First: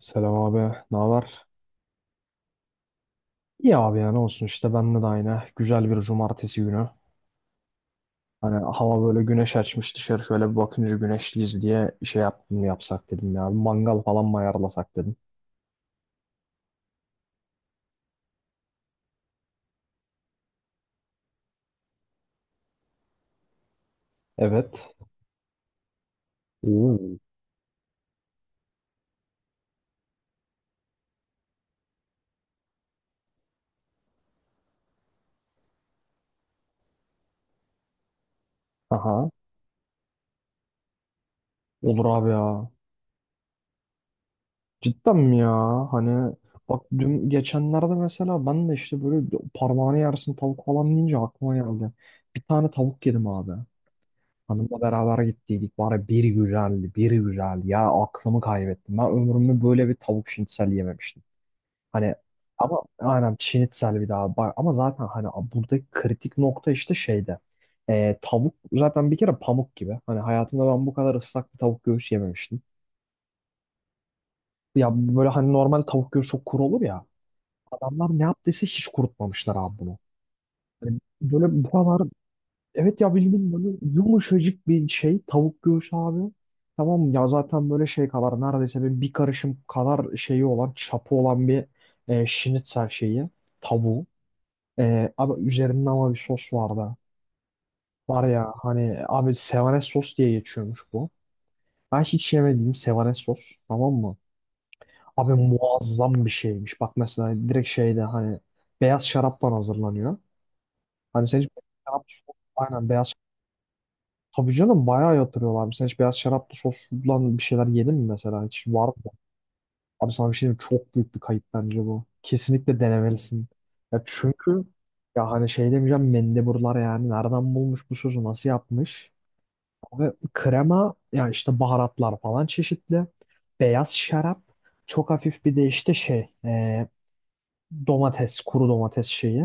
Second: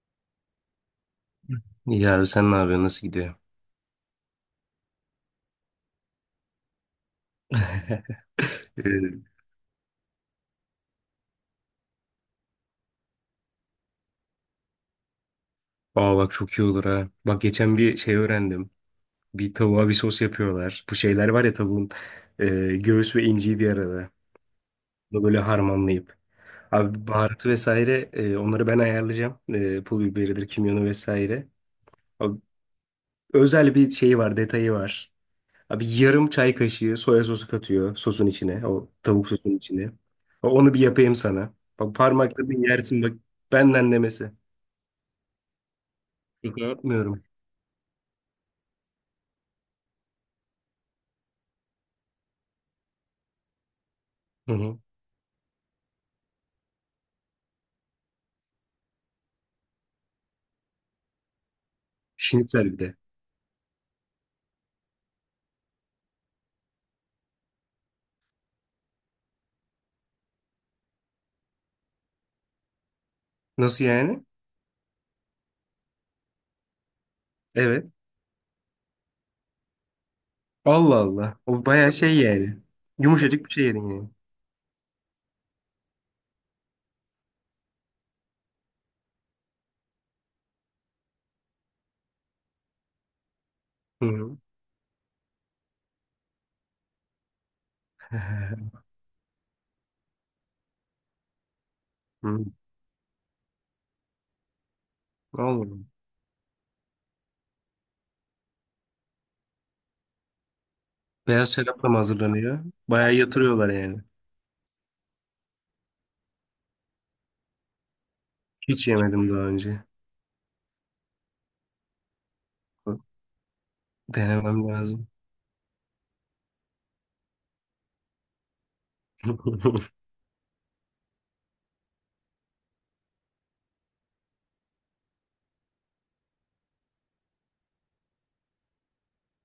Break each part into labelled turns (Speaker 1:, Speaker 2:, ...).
Speaker 1: Selam abi, ne haber?
Speaker 2: İyi abi sen ne yapıyorsun? Nasıl gidiyor?
Speaker 1: İyi abi ya ne olsun işte bende de aynı. Güzel bir cumartesi günü. Hani hava böyle
Speaker 2: Ee,
Speaker 1: güneş açmış dışarı şöyle bir bakınca güneşliyiz diye şey yaptım yapsak dedim ya. Bir mangal falan mı ayarlasak dedim.
Speaker 2: Aa bak çok iyi olur ha. Bak geçen bir şey öğrendim. Bir tavuğa bir sos yapıyorlar. Bu şeyler var ya tavuğun e, göğüs ve inciği bir arada.
Speaker 1: Evet.
Speaker 2: Bunu böyle harmanlayıp. Abi
Speaker 1: Oo.
Speaker 2: baharatı vesaire onları ben ayarlayacağım. E, pul biberidir, kimyonu vesaire. Abi, özel bir şeyi var, detayı var. Abi yarım çay kaşığı soya sosu katıyor sosun içine. O
Speaker 1: Aha.
Speaker 2: tavuk sosunun içine. Onu bir yapayım sana. Bak
Speaker 1: Olur abi
Speaker 2: parmakla bir
Speaker 1: ya.
Speaker 2: yersin bak benden demesi.
Speaker 1: Cidden mi ya? Hani
Speaker 2: Şaka
Speaker 1: bak
Speaker 2: yapmıyorum.
Speaker 1: dün geçenlerde mesela ben de işte böyle parmağını yersin tavuk falan deyince aklıma geldi. Bir tane tavuk yedim abi.
Speaker 2: Hı hı.
Speaker 1: Hanımla beraber gittiydik. Bari bir güzeldi, bir güzel. Ya aklımı kaybettim. Ben ömrümde böyle bir tavuk şinitsel yememiştim. Hani
Speaker 2: Şnitzel bir
Speaker 1: ama
Speaker 2: de.
Speaker 1: aynen şinitsel bir daha. Bak, ama zaten hani buradaki kritik nokta işte şeyde. Tavuk zaten bir kere pamuk gibi. Hani hayatımda ben bu kadar ıslak bir tavuk göğüs yememiştim.
Speaker 2: Nasıl yani?
Speaker 1: Ya böyle hani normal tavuk göğsü çok kuru olur ya.
Speaker 2: Evet.
Speaker 1: Adamlar ne yaptıysa hiç kurutmamışlar abi bunu.
Speaker 2: Allah
Speaker 1: Hani
Speaker 2: Allah.
Speaker 1: böyle
Speaker 2: O
Speaker 1: bu
Speaker 2: bayağı
Speaker 1: kadar
Speaker 2: şey yani.
Speaker 1: evet ya
Speaker 2: Yumuşacık bir
Speaker 1: bildiğin
Speaker 2: şey
Speaker 1: böyle
Speaker 2: yedin yani.
Speaker 1: yumuşacık bir şey tavuk göğsü abi. Tamam mı? Ya zaten böyle şey kadar neredeyse böyle bir karışım kadar şeyi olan çapı olan bir şinitzel şeyi tavuğu.
Speaker 2: Hı hı.
Speaker 1: Abi üzerinde ama bir sos vardı. Var ya hani abi sevanes sos diye geçiyormuş bu. Ben hiç
Speaker 2: Hı.
Speaker 1: yemediğim sevanes sos tamam mı? Abi
Speaker 2: Allah Allah.
Speaker 1: muazzam bir şeymiş. Bak mesela direkt şeyde hani beyaz şaraptan hazırlanıyor. Hani sen hiç
Speaker 2: Beyaz şarapla mı
Speaker 1: beyaz şarap,
Speaker 2: hazırlanıyor?
Speaker 1: aynen beyaz.
Speaker 2: Bayağı yatırıyorlar yani.
Speaker 1: Tabii canım bayağı yatırıyorlar abi. Sen hiç beyaz şaraplı soslan bir şeyler yedin mi mesela? Hiç var
Speaker 2: Hiç
Speaker 1: mı?
Speaker 2: yemedim daha önce.
Speaker 1: Abi sana bir şey diyeyim mi? Çok büyük bir kayıp bence bu. Kesinlikle denemelisin. Ya çünkü
Speaker 2: Denemem lazım.
Speaker 1: ya hani şey demeyeceğim mendeburlar yani. Nereden bulmuş bu sosu? Nasıl yapmış? Ve krema ya işte baharatlar falan çeşitli. Beyaz şarap. Çok hafif bir de işte şey domates, kuru domates şeyi.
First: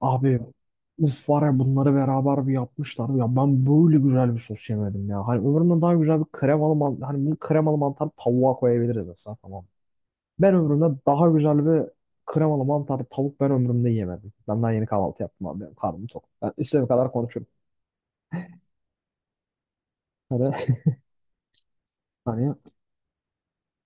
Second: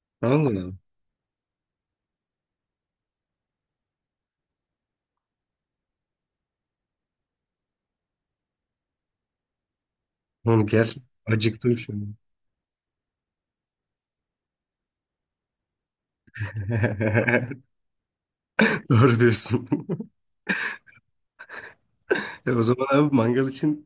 Speaker 1: Abi
Speaker 2: Allah Allah.
Speaker 1: uf var ya bunları beraber bir yapmışlar. Ya ben böyle güzel bir sos yemedim ya. Hani ömrümde daha güzel bir kremalı mantar. Hani bunu kremalı mantar tavuğa koyabiliriz mesela tamam. Ben
Speaker 2: Oğlum
Speaker 1: ömrümde
Speaker 2: gerçekten
Speaker 1: daha güzel
Speaker 2: acıktım
Speaker 1: bir
Speaker 2: şimdi.
Speaker 1: kremalı mantarlı tavuk ben ömrümde yemedim. Ben daha yeni kahvaltı yaptım abi. Benim karnım tok. Ben istediğim kadar konuşurum.
Speaker 2: Doğru diyorsun.
Speaker 1: Hani,
Speaker 2: E
Speaker 1: hani
Speaker 2: o zaman abi mangal için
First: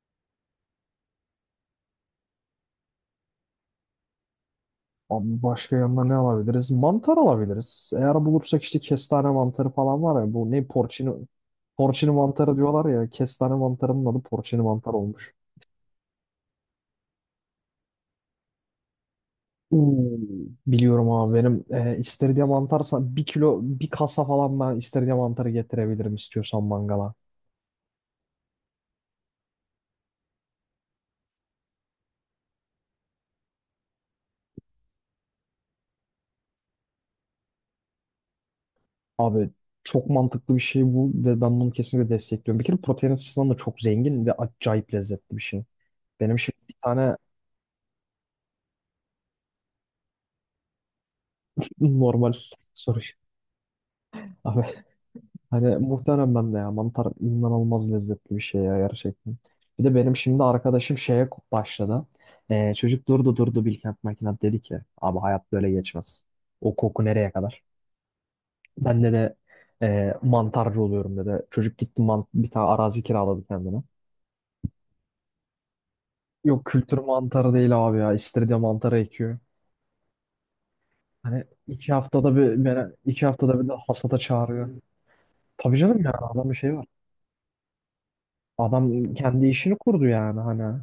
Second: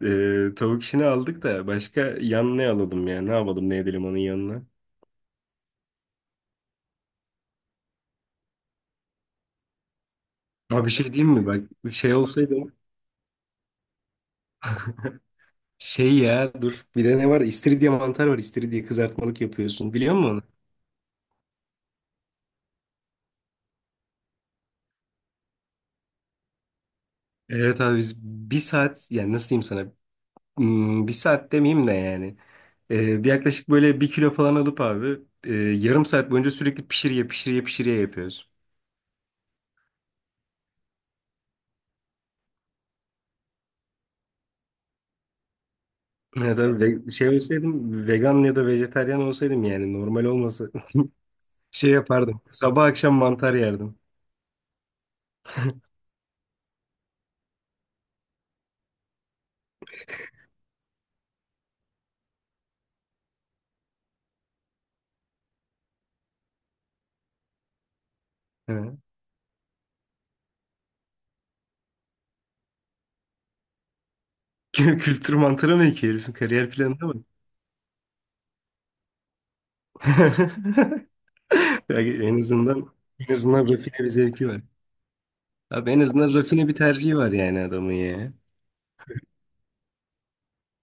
Speaker 2: tavuk işini aldık da başka yan ne alalım ya? Ne yapalım ne edelim onun yanına?
Speaker 1: abi başka yanına ne alabiliriz? Mantar alabiliriz. Eğer bulursak işte kestane mantarı falan var ya. Bu ne
Speaker 2: Ama bir şey
Speaker 1: porcini.
Speaker 2: diyeyim mi? Bak bir
Speaker 1: Porcini
Speaker 2: şey olsaydı
Speaker 1: mantarı diyorlar ya. Kestane mantarının adı porcini mantar olmuş.
Speaker 2: şey ya dur bir de ne var? İstiridye mantar var. İstiridye kızartmalık yapıyorsun. Biliyor
Speaker 1: Oo,
Speaker 2: musun onu?
Speaker 1: biliyorum abi benim istiridye mantarsa bir kilo bir kasa falan ben istiridye mantarı getirebilirim istiyorsan mangala.
Speaker 2: Evet abi biz bir saat yani nasıl diyeyim sana? Bir saat demeyeyim de yani. Bir yaklaşık böyle bir kilo falan alıp abi yarım saat boyunca sürekli pişiriye yapıyoruz.
Speaker 1: Abi çok mantıklı bir şey bu ve ben bunu kesinlikle destekliyorum. Bir kere protein açısından da çok zengin ve acayip lezzetli bir şey. Benim
Speaker 2: Ya
Speaker 1: şimdi bir
Speaker 2: da
Speaker 1: tane
Speaker 2: şey olsaydım vegan ya da vejetaryen olsaydım yani normal olmasa şey
Speaker 1: normal
Speaker 2: yapardım. Sabah
Speaker 1: soru.
Speaker 2: akşam mantar yerdim.
Speaker 1: Abi hani muhtemelen ben de ya mantar inanılmaz lezzetli bir şey ya gerçekten. Bir de benim şimdi arkadaşım şeye başladı. Çocuk durdu durdu Bilkent Makinat dedi ki abi hayat böyle geçmez. O koku nereye kadar?
Speaker 2: He.
Speaker 1: Ben de mantarcı oluyorum dedi. Çocuk gitti bir tane arazi kiraladı kendine.
Speaker 2: Kültür mantarı mı ki herifin
Speaker 1: Yok
Speaker 2: kariyer
Speaker 1: kültür
Speaker 2: planında mı?
Speaker 1: mantarı değil abi ya. İstiridye mantarı ekiyor. Hani iki
Speaker 2: Yani
Speaker 1: haftada
Speaker 2: en
Speaker 1: bir
Speaker 2: azından
Speaker 1: beni iki
Speaker 2: en
Speaker 1: haftada bir
Speaker 2: azından
Speaker 1: de
Speaker 2: rafine bir
Speaker 1: hasata
Speaker 2: zevki var.
Speaker 1: çağırıyor. Tabii
Speaker 2: Abi en
Speaker 1: canım ya
Speaker 2: azından
Speaker 1: adam bir
Speaker 2: rafine bir
Speaker 1: şey var.
Speaker 2: tercihi var yani adamın ya.
Speaker 1: Adam kendi işini kurdu yani hani.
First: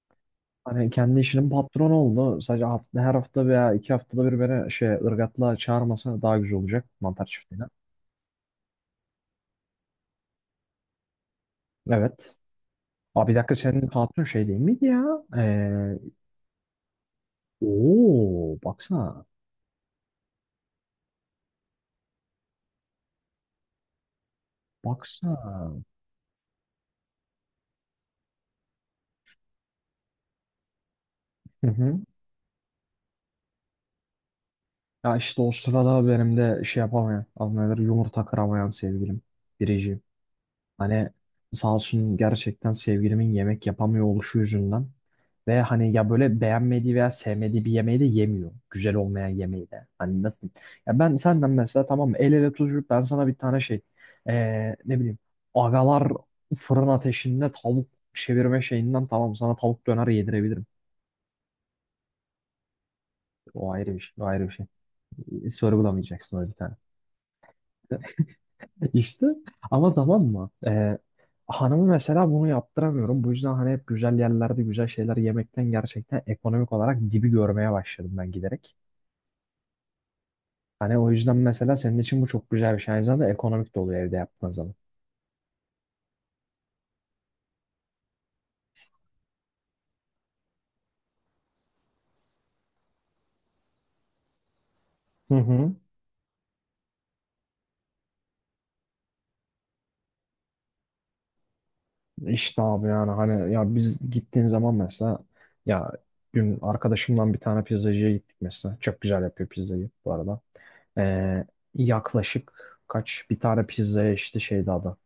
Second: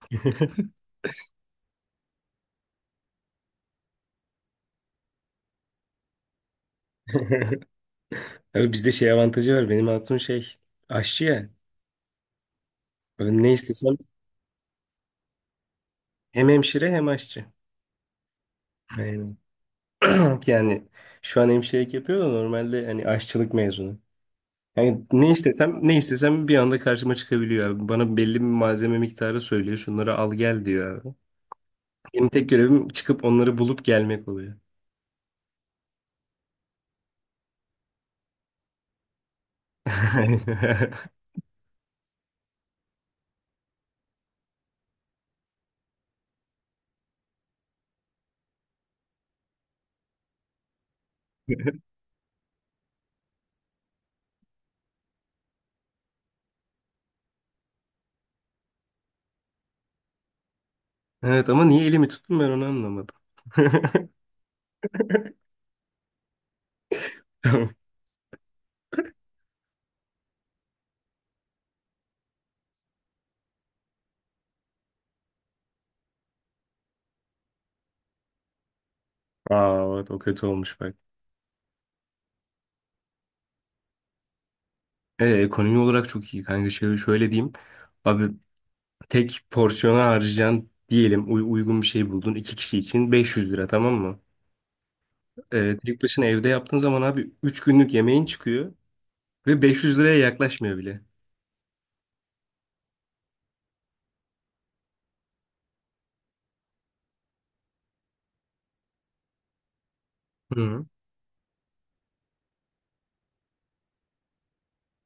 Speaker 1: Hani kendi işinin patronu oldu. Sadece her hafta veya iki haftada bir beni şey ırgatla çağırmasa daha güzel olacak mantar çiftliğine.
Speaker 2: Abi bizde şey avantajı var. Benim hatun şey aşçı ya.
Speaker 1: Evet. Abi bir
Speaker 2: Abi ne
Speaker 1: dakika senin
Speaker 2: istesem
Speaker 1: patron şey değil miydi ya? Ee,
Speaker 2: hem hemşire hem aşçı.
Speaker 1: ooo baksana.
Speaker 2: Yani, yani şu an hemşirelik yapıyor da normalde hani aşçılık mezunu. Yani ne istesem
Speaker 1: Baksana.
Speaker 2: ne istesem bir anda karşıma çıkabiliyor abi. Bana belli bir malzeme miktarı söylüyor. Şunları al gel diyor abi.
Speaker 1: Hı hı.
Speaker 2: Benim tek görevim çıkıp onları bulup gelmek oluyor.
Speaker 1: Ya işte o sırada benim de şey yapamayan, anlayılır yumurta kıramayan sevgilim. Biricim. Hani sağ olsun gerçekten sevgilimin yemek yapamıyor oluşu yüzünden. Ve hani ya böyle beğenmediği veya sevmediği bir yemeği de yemiyor. Güzel olmayan yemeği de. Hani nasıl diyeyim? Ya ben senden mesela tamam mı? El ele tutuşup ben sana bir tane şey ne bileyim agalar fırın ateşinde tavuk çevirme şeyinden tamam sana tavuk döner yedirebilirim.
Speaker 2: Evet ama niye elimi tuttum ben onu anlamadım.
Speaker 1: O ayrı bir şey. O ayrı bir şey. Sorgulamayacaksın öyle bir tane.
Speaker 2: Tamam.
Speaker 1: İşte ama tamam mı? Hanımı mesela bunu yaptıramıyorum. Bu yüzden hani hep güzel yerlerde güzel şeyler yemekten gerçekten ekonomik olarak dibi görmeye başladım ben giderek.
Speaker 2: Aa evet o kötü olmuş bak.
Speaker 1: Hani o yüzden mesela senin için bu çok güzel bir şey. Aynı zamanda ekonomik de oluyor evde yaptığın zaman.
Speaker 2: Ekonomi olarak çok iyi kanka. Şöyle, şöyle diyeyim. Abi tek porsiyona harcayacaksın diyelim uygun bir şey buldun. İki kişi için 500 lira tamam mı?
Speaker 1: Hı hı.
Speaker 2: Tek başına evde yaptığın zaman abi 3 günlük yemeğin çıkıyor ve 500 liraya yaklaşmıyor bile.
Speaker 1: İşte abi yani hani ya biz gittiğin zaman mesela ya dün arkadaşımdan bir tane pizzacıya gittik mesela. Çok güzel yapıyor pizzayı bu arada.
Speaker 2: Hı.
Speaker 1: Ee, yaklaşık kaç bir tane pizzaya işte şeydi adı.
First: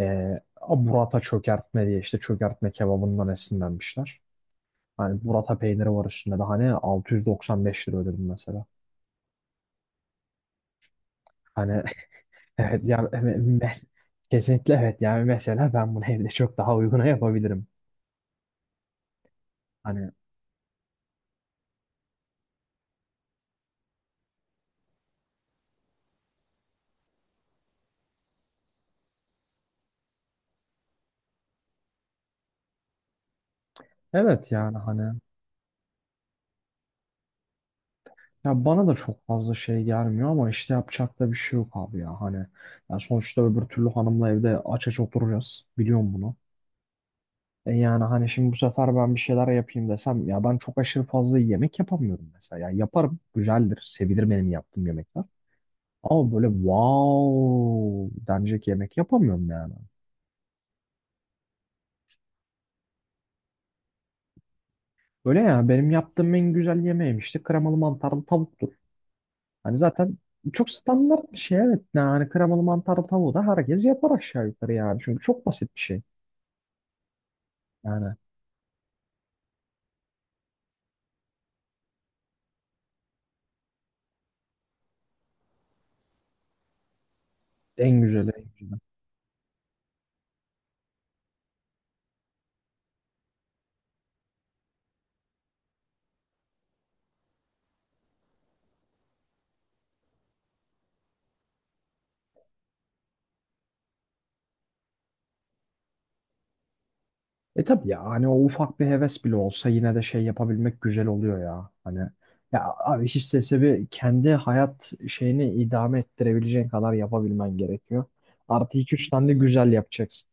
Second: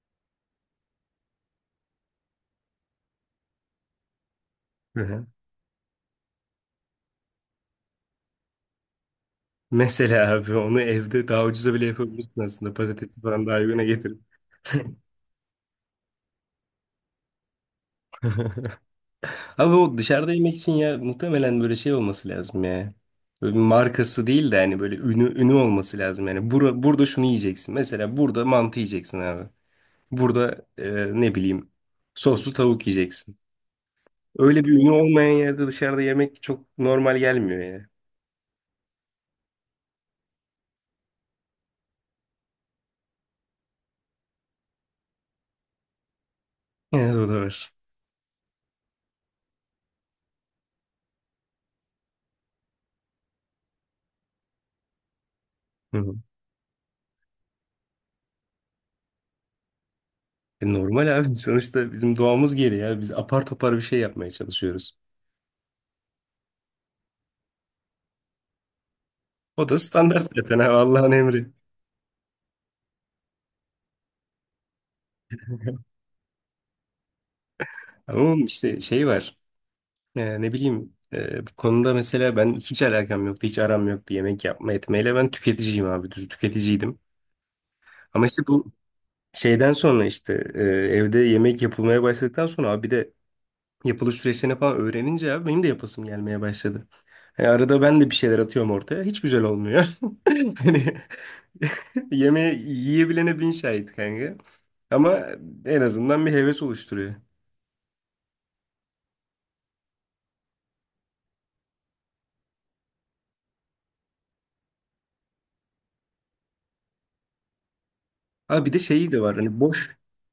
Speaker 1: Ee, burrata çökertme diye işte çökertme kebabından esinlenmişler.
Speaker 2: Hı.
Speaker 1: Hani
Speaker 2: Hı.
Speaker 1: burrata peyniri var üstünde de hani 695 lira ödedim mesela.
Speaker 2: Mesela abi onu evde daha ucuza
Speaker 1: Hani
Speaker 2: bile yapabilirsin aslında.
Speaker 1: evet yani
Speaker 2: Patatesi falan daha uyguna.
Speaker 1: kesinlikle evet yani mesela ben bunu evde çok daha uyguna yapabilirim.
Speaker 2: Abi o
Speaker 1: Hani
Speaker 2: dışarıda yemek için ya muhtemelen böyle şey olması lazım ya. Böyle bir markası değil de hani böyle ünü olması lazım yani. Burada şunu yiyeceksin. Mesela burada mantı yiyeceksin abi. Burada ne bileyim soslu tavuk yiyeceksin.
Speaker 1: evet
Speaker 2: Öyle bir
Speaker 1: yani
Speaker 2: ünü
Speaker 1: hani
Speaker 2: olmayan yerde dışarıda yemek çok normal gelmiyor ya.
Speaker 1: ya bana da çok fazla şey gelmiyor ama işte yapacak da bir şey yok abi ya hani ya sonuçta öbür türlü hanımla evde aç aç oturacağız biliyorum bunu.
Speaker 2: Evet o da
Speaker 1: E
Speaker 2: var.
Speaker 1: yani hani şimdi bu sefer ben bir şeyler yapayım desem ya ben çok aşırı fazla yemek yapamıyorum mesela. Ya yaparım güzeldir sevilir benim yaptığım yemekler
Speaker 2: Hı hı.
Speaker 1: ama böyle wow denecek yemek yapamıyorum yani.
Speaker 2: E, normal abi sonuçta bizim doğamız gereği ya. Biz apar topar bir şey yapmaya çalışıyoruz.
Speaker 1: Öyle ya benim yaptığım en güzel yemeğim işte kremalı mantarlı tavuktur.
Speaker 2: O da
Speaker 1: Hani zaten
Speaker 2: standart zaten
Speaker 1: çok
Speaker 2: abi Allah'ın
Speaker 1: standart bir
Speaker 2: emri.
Speaker 1: şey evet. Yani kremalı mantarlı tavuğu da herkes yapar aşağı yukarı yani. Çünkü çok basit bir şey. Yani
Speaker 2: Ama işte şey var. Ne bileyim bu konuda mesela ben hiç alakam yoktu, hiç aram yoktu yemek yapma etmeyle. Ben tüketiciyim abi, düz tüketiciydim.
Speaker 1: en
Speaker 2: Ama
Speaker 1: güzeli en
Speaker 2: işte bu
Speaker 1: güzeli.
Speaker 2: şeyden sonra işte evde yemek yapılmaya başladıktan sonra abi bir de yapılış süreçlerini falan öğrenince abi benim de yapasım gelmeye başladı. Yani arada ben de bir şeyler atıyorum ortaya. Hiç güzel olmuyor. Hani yemeği yiyebilene bin şahit kanka. Ama en azından bir heves oluşturuyor.
Speaker 1: E tabii ya hani o ufak bir heves bile olsa yine de şey yapabilmek güzel oluyor ya. Hani ya abi hiç istese bir kendi hayat şeyini idame ettirebileceğin kadar yapabilmen gerekiyor.
Speaker 2: Abi bir
Speaker 1: Artı
Speaker 2: de
Speaker 1: iki üç
Speaker 2: şeyi de
Speaker 1: tane de
Speaker 2: var. Hani
Speaker 1: güzel
Speaker 2: boş.
Speaker 1: yapacaksın.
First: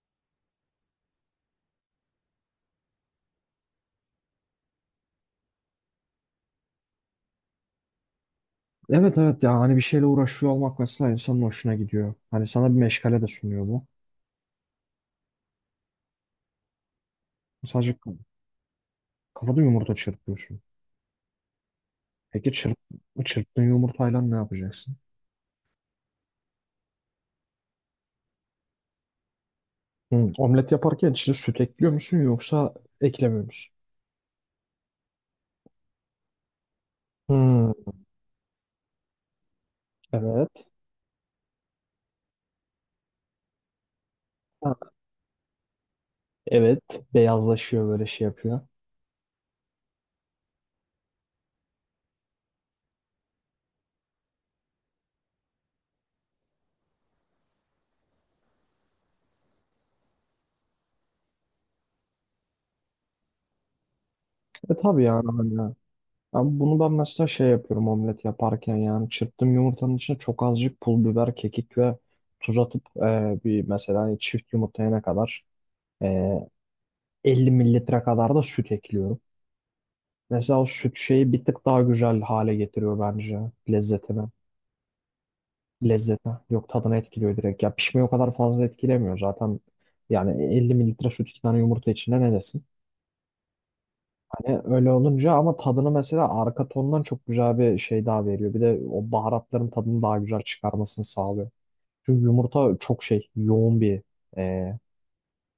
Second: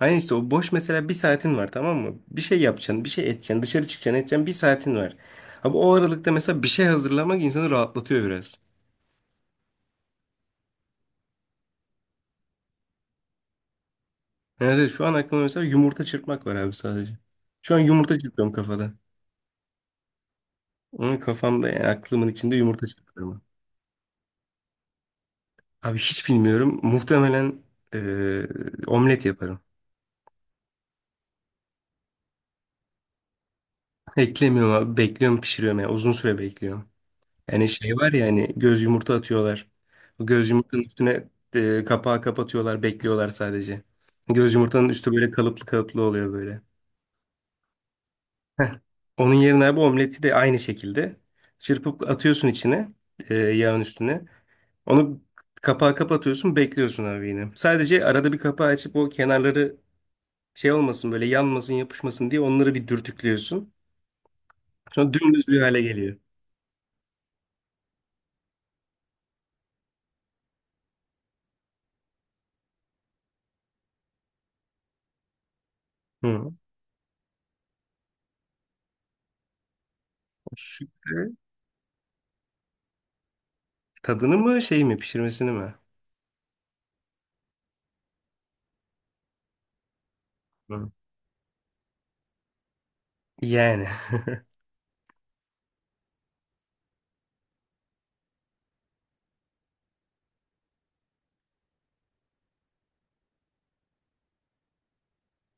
Speaker 2: Aynen işte o boş mesela bir saatin var tamam mı? Bir şey yapacaksın, bir şey edeceksin, dışarı çıkacaksın, edeceksin bir saatin var. Abi o aralıkta mesela bir şey hazırlamak insanı rahatlatıyor biraz.
Speaker 1: Evet evet ya hani bir şeyle uğraşıyor olmak mesela insanın hoşuna gidiyor. Hani sana bir meşgale de sunuyor bu.
Speaker 2: Yani evet, şu an aklımda mesela yumurta çırpmak var abi sadece. Şu an
Speaker 1: Sadece
Speaker 2: yumurta çırpıyorum kafada.
Speaker 1: kafada yumurta çırpıyorsun.
Speaker 2: Onun kafamda yani aklımın
Speaker 1: Peki
Speaker 2: içinde yumurta çırpıyorum.
Speaker 1: çırptığın yumurtayla ne yapacaksın?
Speaker 2: Abi hiç bilmiyorum. Muhtemelen eee, omlet yaparım.
Speaker 1: Hmm. Omlet yaparken içine süt ekliyor musun yoksa eklemiyor musun?
Speaker 2: Eklemiyorum abi. Bekliyorum pişiriyorum yani. Uzun süre bekliyorum. Yani
Speaker 1: Hmm,
Speaker 2: şey var ya hani göz yumurta atıyorlar. Bu
Speaker 1: evet.
Speaker 2: göz yumurtanın üstüne kapağı kapatıyorlar, bekliyorlar sadece. Göz
Speaker 1: Ha,
Speaker 2: yumurtanın üstü böyle kalıplı kalıplı oluyor böyle.
Speaker 1: evet. Beyazlaşıyor böyle şey yapıyor.
Speaker 2: Heh. Onun yerine abi omleti de aynı şekilde çırpıp atıyorsun içine, yağın üstüne. Onu kapağı kapatıyorsun, bekliyorsun abi yine. Sadece arada bir kapağı açıp o kenarları şey olmasın böyle yanmasın, yapışmasın diye onları bir dürtüklüyorsun.
Speaker 1: E tabii
Speaker 2: Sonra
Speaker 1: yani
Speaker 2: dümdüz
Speaker 1: hani
Speaker 2: bir
Speaker 1: ya.
Speaker 2: hale geliyor.
Speaker 1: Ama bunu ben mesela şey yapıyorum omlet yaparken yani çırptığım yumurtanın içine çok azıcık pul biber, kekik ve tuz atıp bir mesela hani çift yumurtayana kadar
Speaker 2: Hı.
Speaker 1: 50 mililitre kadar da süt ekliyorum.
Speaker 2: O
Speaker 1: Mesela o süt şeyi
Speaker 2: sütle
Speaker 1: bir tık daha güzel hale getiriyor bence lezzetini.
Speaker 2: tadını mı şey mi pişirmesini mi?
Speaker 1: Lezzetine. Yok tadını etkiliyor direkt. Ya pişmeyi o kadar fazla etkilemiyor zaten. Yani 50
Speaker 2: Hı.
Speaker 1: mililitre süt iki tane yumurta içinde ne desin?
Speaker 2: Yani
Speaker 1: Hani öyle olunca ama tadını mesela arka tondan çok güzel bir şey daha veriyor. Bir de o baharatların tadını daha güzel çıkarmasını sağlıyor. Çünkü yumurta çok şey yoğun bir e,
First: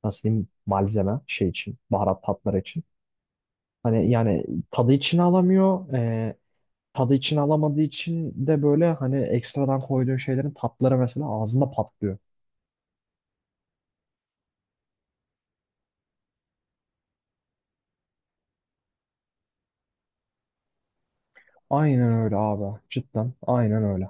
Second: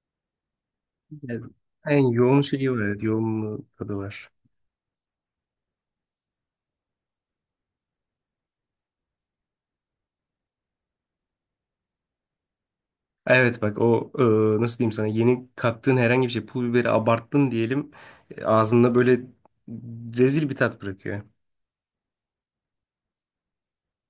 Speaker 1: nasıl diyeyim malzeme
Speaker 2: Evet.
Speaker 1: şey için
Speaker 2: En
Speaker 1: baharat
Speaker 2: yoğun
Speaker 1: tatları
Speaker 2: şeyi var.
Speaker 1: için.
Speaker 2: Evet, yoğun tadı
Speaker 1: Hani
Speaker 2: var.
Speaker 1: yani tadı içine alamıyor. Tadı içine alamadığı için de böyle hani ekstradan koyduğun şeylerin tatları mesela ağzında patlıyor.
Speaker 2: Evet bak o nasıl diyeyim sana yeni kattığın herhangi bir şey pul biberi abarttın diyelim ağzında böyle rezil bir tat bırakıyor.
Speaker 1: Aynen öyle abi. Cidden aynen öyle.